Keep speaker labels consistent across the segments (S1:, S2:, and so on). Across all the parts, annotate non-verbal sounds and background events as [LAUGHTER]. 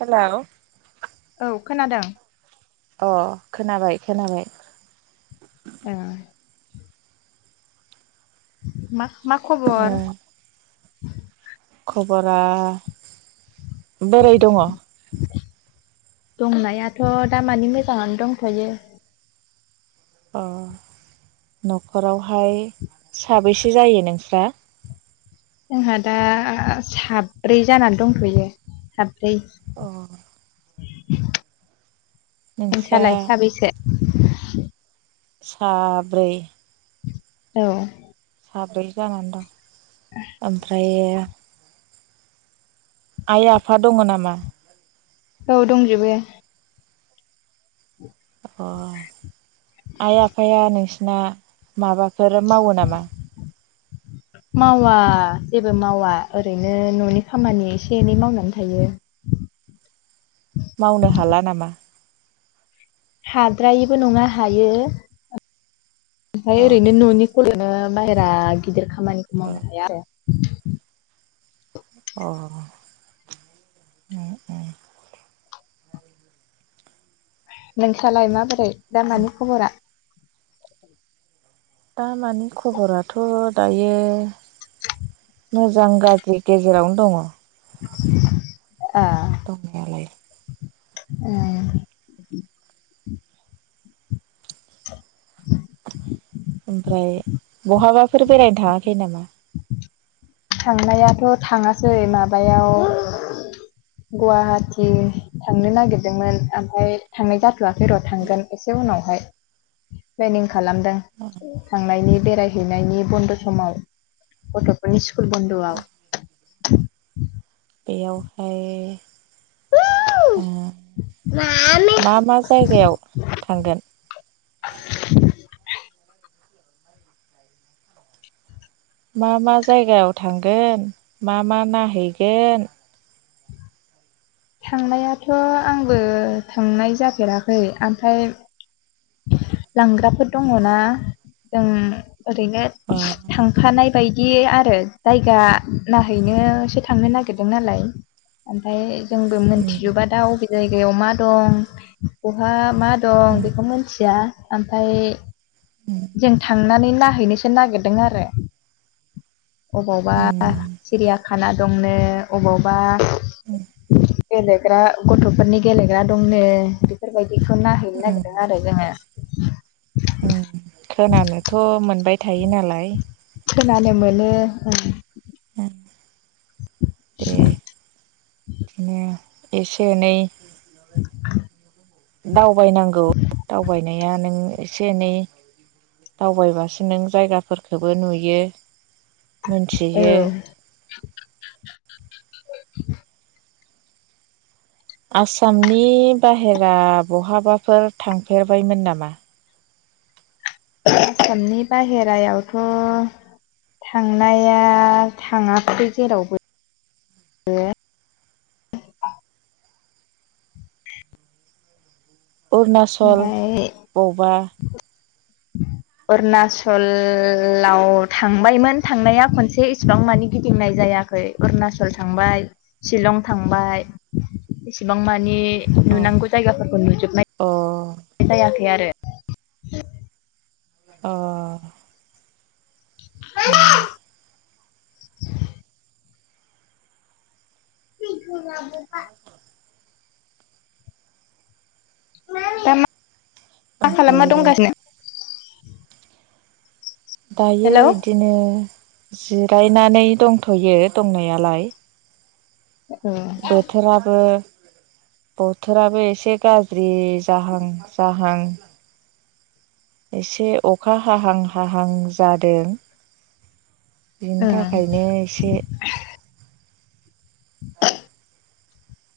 S1: Hello
S2: औ खोनादों
S1: अ खोनाबाय खोनाबाय
S2: ए मा मा खबर?
S1: उम खबरा बोरै दङ?
S2: दंनायाथ' दामानि मोजाङानो दंथ'यो
S1: अ न'खरावहाय साबैसे जायो नोंस्रा
S2: जोंहा दा साब्रै जानानै दंथ'यो
S1: अ नोंस्रा
S2: नोंसाालाय साबैसे
S1: साब्रै
S2: औ
S1: साब्रै जानानै दं ओमफ्राय आइ आफा दङ नामा?
S2: औ दंजोबो
S1: अ आइ आफाया नोंस ना माबाफोर मावो नामा?
S2: [INAUDIBLE] मावा जेबो मावा ओरैनो न'नि खामानि एसे एनै मावनानै थायो [UNINTELLIGIBLE]
S1: मावनो हाला नामा?
S2: हाद्रायैबो नङा हायो ओमफ्राय
S1: अ
S2: ओरैनो न'निखौल'नो बायेरा गिदिर खामानिखौ
S1: अ
S2: मावनो हाया आरो
S1: अ उम उम
S2: नोंथाङालाय माबोरै दा मानि खबरा
S1: दा मानिे खबराथ' दायो मोजां गाज्रि गेजेरावनो दङ
S2: आ
S1: दं नालाय
S2: ए [UNINTELLIGIBLE]
S1: ओमफ्राय बहाबाफोर बेरायनो थाङाखै नामा
S2: थांनायाथ' थाङासै माबायाव गुवाहाटि थांनो नागिरदोंमोन ओमफ्राय थांनाय जाथ'वाखै र' थांगोन एसे उनावहाय प्लेनिं खालामदों थांनायनि बेरायहैनायनि बन्द' समाव गथ'फोरनि स्कुल स्कुल बन्द आव
S1: बेयावहाय ओ मा मा जायगायाव थांगोन मा मा जायगायाव थांगोन मा मा नायहैगोन
S2: थांनायाथ' आंबो थांनाय जाफेराखै ओमफ्राय लांग्राफोर दङ ना जों ओरैनो
S1: अ
S2: थांफानाय बाय बि आरो जायगा नायहैनोसो थांनो नागिरदों नालाय ओमफ्राय जोंबो
S1: उम
S2: मिथिजोबा दा अबे जायगायाव मा दं बहा मा दं
S1: उम
S2: बेखौ मिथिया ओमफाय जों थांनानै नायहैनोसो नागिरदों आरो अबावबा
S1: उम
S2: सिरिया खाना दं नो अबावबा
S1: औ
S2: गेलेग्रा गथ'फोरनि गेलेग्रा दंनो बेफोरबायदि बेखौ नायहैनो
S1: उम
S2: नागिरदों आरो जोङो
S1: उम खोनानोथ' मोनबाय थायो नालाय
S2: खोनानो मोनो
S1: बे बिदिनो एसे एनै
S2: [UNINTELLIGIBLE]
S1: दावबायनांगौ दावबायनाया नों एसे एनै दावबायबासो नों जायगाफोरखौबो नुयो। मोनथियो।
S2: औ [UNINTELLIGIBLE]
S1: आसामनि बाहेरा बहाबाफोर थांफेरबायमोन नामा।
S2: आसामनि बाहेरायावथ'। थांनाया थाङाखै जेरावबो।
S1: अरुणाचल
S2: ओमफाय
S1: बबा
S2: अरुणाचलाव थांबायमोन थांनाया खनसे इसेबां मानि गिदिंनाय [UNINTELLIGIBLE] जायाखै अरुणाचल थांबाय सिलं थांबाय इसिबां मानि नि
S1: अ
S2: नुनांगौ जायगाफोरखौ नुजोबनाय।
S1: अ
S2: जायाखै आरो
S1: अ। उम।
S2: [INAUDIBLE] [UNINTELLIGIBLE] [UNINTELLIGIBLE] खालामना
S1: ओमफ्रायो
S2: दंगासिनो
S1: दायो
S2: हेलौ
S1: इदिनो जिरायनानै दंथ'यो दंनायालाय
S2: औ
S1: बोथोराबो। बोथोराबो एसे गाज्रि जाहां जाहां। एसे अखा हाहां हाहां जादों। बिनि थाखायनो एसे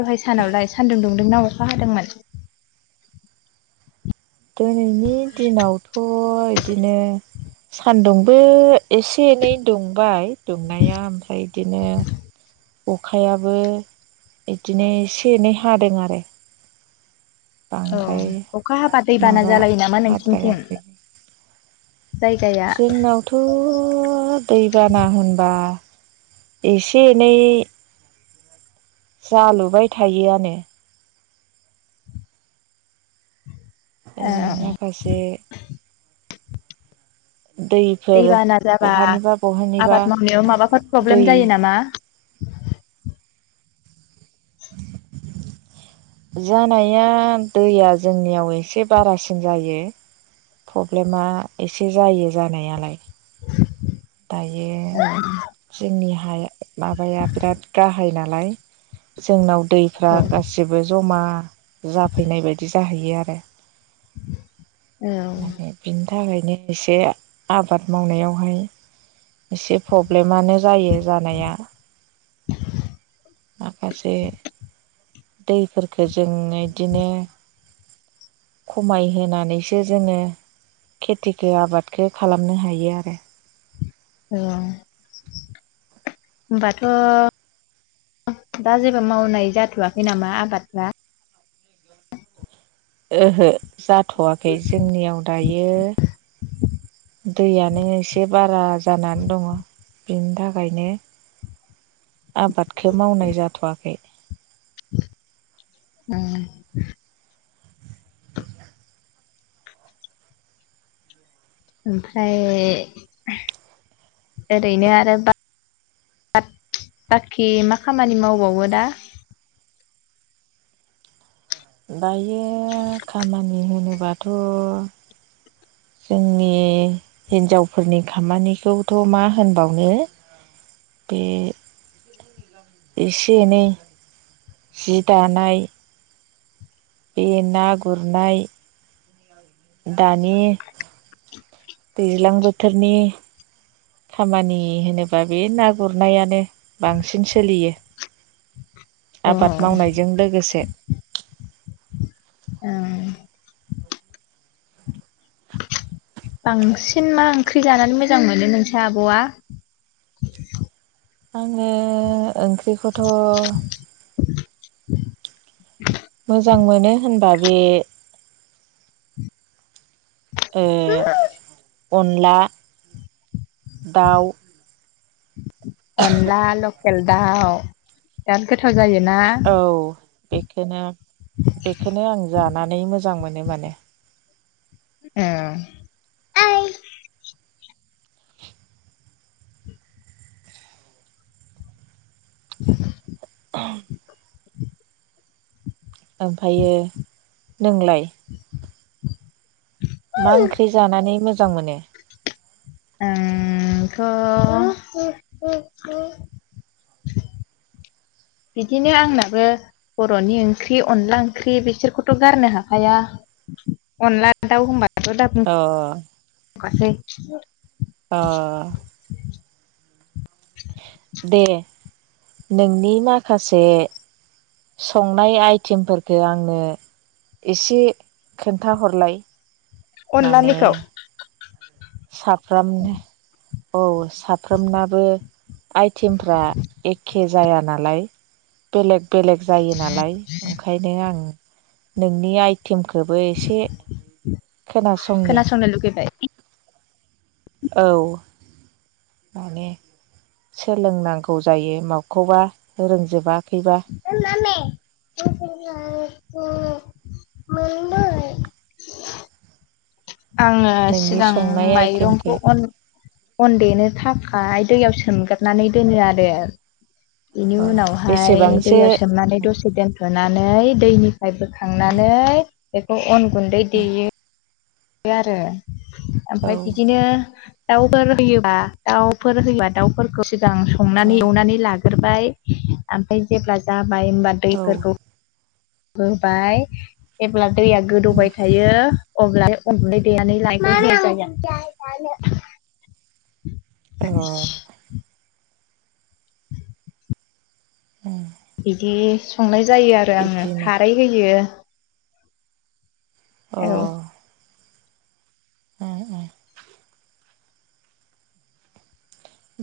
S2: दहाय सानावलाय सान्दुं दुंदों ना अखा हादोंमोन।
S1: दिनैनि दिनावथ' इदिनो सान्दुंबो एसे एनै दुंबाय दुंनाया ओमफ्राय बिदिनो अखायाबो इदिनो एसे एनै हादों आरो।
S2: औ
S1: बांद्राय
S2: अखा हाबा दैबाना
S1: माबा
S2: जालायो नामा नोंसिनिथिं।
S1: हाद्रायाखै
S2: जायगाया
S1: जोंनावथ' दैबाना होनबा एसे एनै जालुबाय थायो आनो। ओरै
S2: ओ
S1: माखासे दैफोर
S2: दैबाना जाबा
S1: बहानिबा बहानिबा
S2: आबाद मावनायाव माबाफोर
S1: दै
S2: प्रब्लेम जायो नामा। [INAUDIBLE]
S1: जानाया दैया जोंनियाव एसे बारासिन जायो। प्रब्लेमा एसे जायो जानायालाय। दायो
S2: औ
S1: जोंनि [UNINTELLIGIBLE] माबाया बिराद गाहाय नालाय जोंनाव दैफ्रा गासिबो जमा जाफैनाय बायदि जाहैयो आरो।
S2: औ
S1: माने थाखायनो एसे आबाद मावनायावहाय एसे प्रब्लेमानो जायो जानाया। दैफोरफोरखो जों इदिनो खमायहोनैसो जोङो खेथिखौ आबादखौ खालामनो हायो आरो।
S2: औ होनबाथ'। दा जेबो मावनाय जाथ'वाखै नामा आबादफ्रा?
S1: ओहो जाथ'वाखै जोंनियाव दायो दै यानो एसे बारा जानानै दङ बिनि थाखायनो आबादखौ मावनाय जाथ'वाखै।
S2: [INAUDIBLE] उम [INAUDIBLE] ओमफ्राय ओरैनो आरो बा [UNINTELLIGIBLE] बाखि मा खामानि मावबावो दा?
S1: दायो खामानि होनोबाथ' जोंनि हिन्जावफोरनि खामानिखौथ' मा होनबावनो बेे एसे एनै जि दानाय बे ना गुरनाय दानि दैज्लां बोथोरनि खामानि होनोबा बे ना गुरनायानो बांसिन सोलियो।
S2: अ
S1: आबाद मावनायजों लोगोसे
S2: ओं। बांसिन मा ओंख्रि जानानै मोजां मोनो नोंसा आब'आ?
S1: आङो ओंख्रिखौथ' मोजां मोनो होनबा बे ओ अनला दाउ
S2: अनला लकेल दाउ बिराद गोथाव जायोना?
S1: औ बेखोनो बेखोनो आं जानानै मोजां मोन नो माने।
S2: औ [UNINTELLIGIBLE]
S1: ओमफायो नोंलाय? मा ओंख्रि जानानै मोजां मोनो?
S2: आंथ' [UNINTELLIGIBLE] बिदिनो आंनाबो बर'नि ओंख्रि अनला ओंख्रि बिसोरखौथ' गारनो हाखाया अनला दाउ होनबा
S1: अ
S2: [UNINTELLIGIBLE]
S1: अ दे नोंनि माखासे संनाय आइटिम फोरखौ आंनो एसे खोन्थाहरलाय।
S2: अनलानिखौ?
S1: साफ्रामनो औस साफ्रोमनाबो आइटेमफ्रा एखे जाया नालाय बेलेग बेलेग जायो नालाय ओंखायनो आं नोंनि आइ टिमखौबो एसे खोनासंनि।
S2: खोनासंनो लुगैबाय
S1: औ माने सोलोंनांगौ जायो माखौबा रोंजोबा।
S2: ए मामे। [UNINTELLIGIBLE] आङो
S1: नोंनि
S2: सिगां
S1: संनाय आइटेमखौ
S2: माइरंखौ अन। अनदेनो थाखाय दैयाव सोमगारनानै दोनो आरो। बेनि
S1: अ
S2: उनावहाय
S1: बेसेबांसो
S2: दैयाव सोमनानै दसे दोनथ'नानै दैनि। हाइ बोखांनानै बेखौ अन गुन्दै देयो आरो।
S1: औ
S2: ओमफ्राय बिदिनो दाउफोर होयोबा दाउफोर होयोबा दाउफोरखौ। मोजां
S1: औ
S2: संनानै एवनानै लागोरबाय ओमफ्राय जेब्ला जा। बाय होनबा दैफोरखौ होबाय जेब्ला। दैया गोदौबाय थायो अब्ला अन गुनदै देनानै [UNINTELLIGIBLE] जानो।
S1: अ
S2: [INAUDIBLE]
S1: अ
S2: बिदि संनाय जायो आरो आङो
S1: बिदिनो
S2: खारै होयो।
S1: अ
S2: औ
S1: ओ ओ।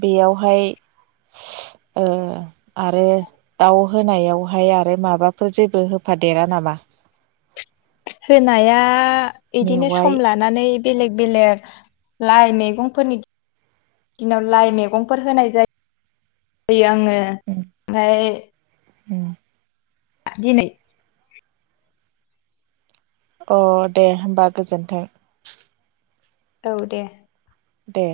S1: बेयावहाय।
S2: [INAUDIBLE]
S1: ओ आरो दाउ होनायावहाय आरो माबाफोर जेबो होफादेरा नामा?
S2: होनाया बिदिनो सम
S1: मेवाइ
S2: लानानै। बेलेग बेलेग लाइ मैगंफोरनि। दिनाव लाइ मैगंफोर होनाय जायो जायो आङो
S1: उम
S2: ओमफ्राय।
S1: उम
S2: दिनै।
S1: अ दे होमबा गोजोन्थों।
S2: औ दे।
S1: दे।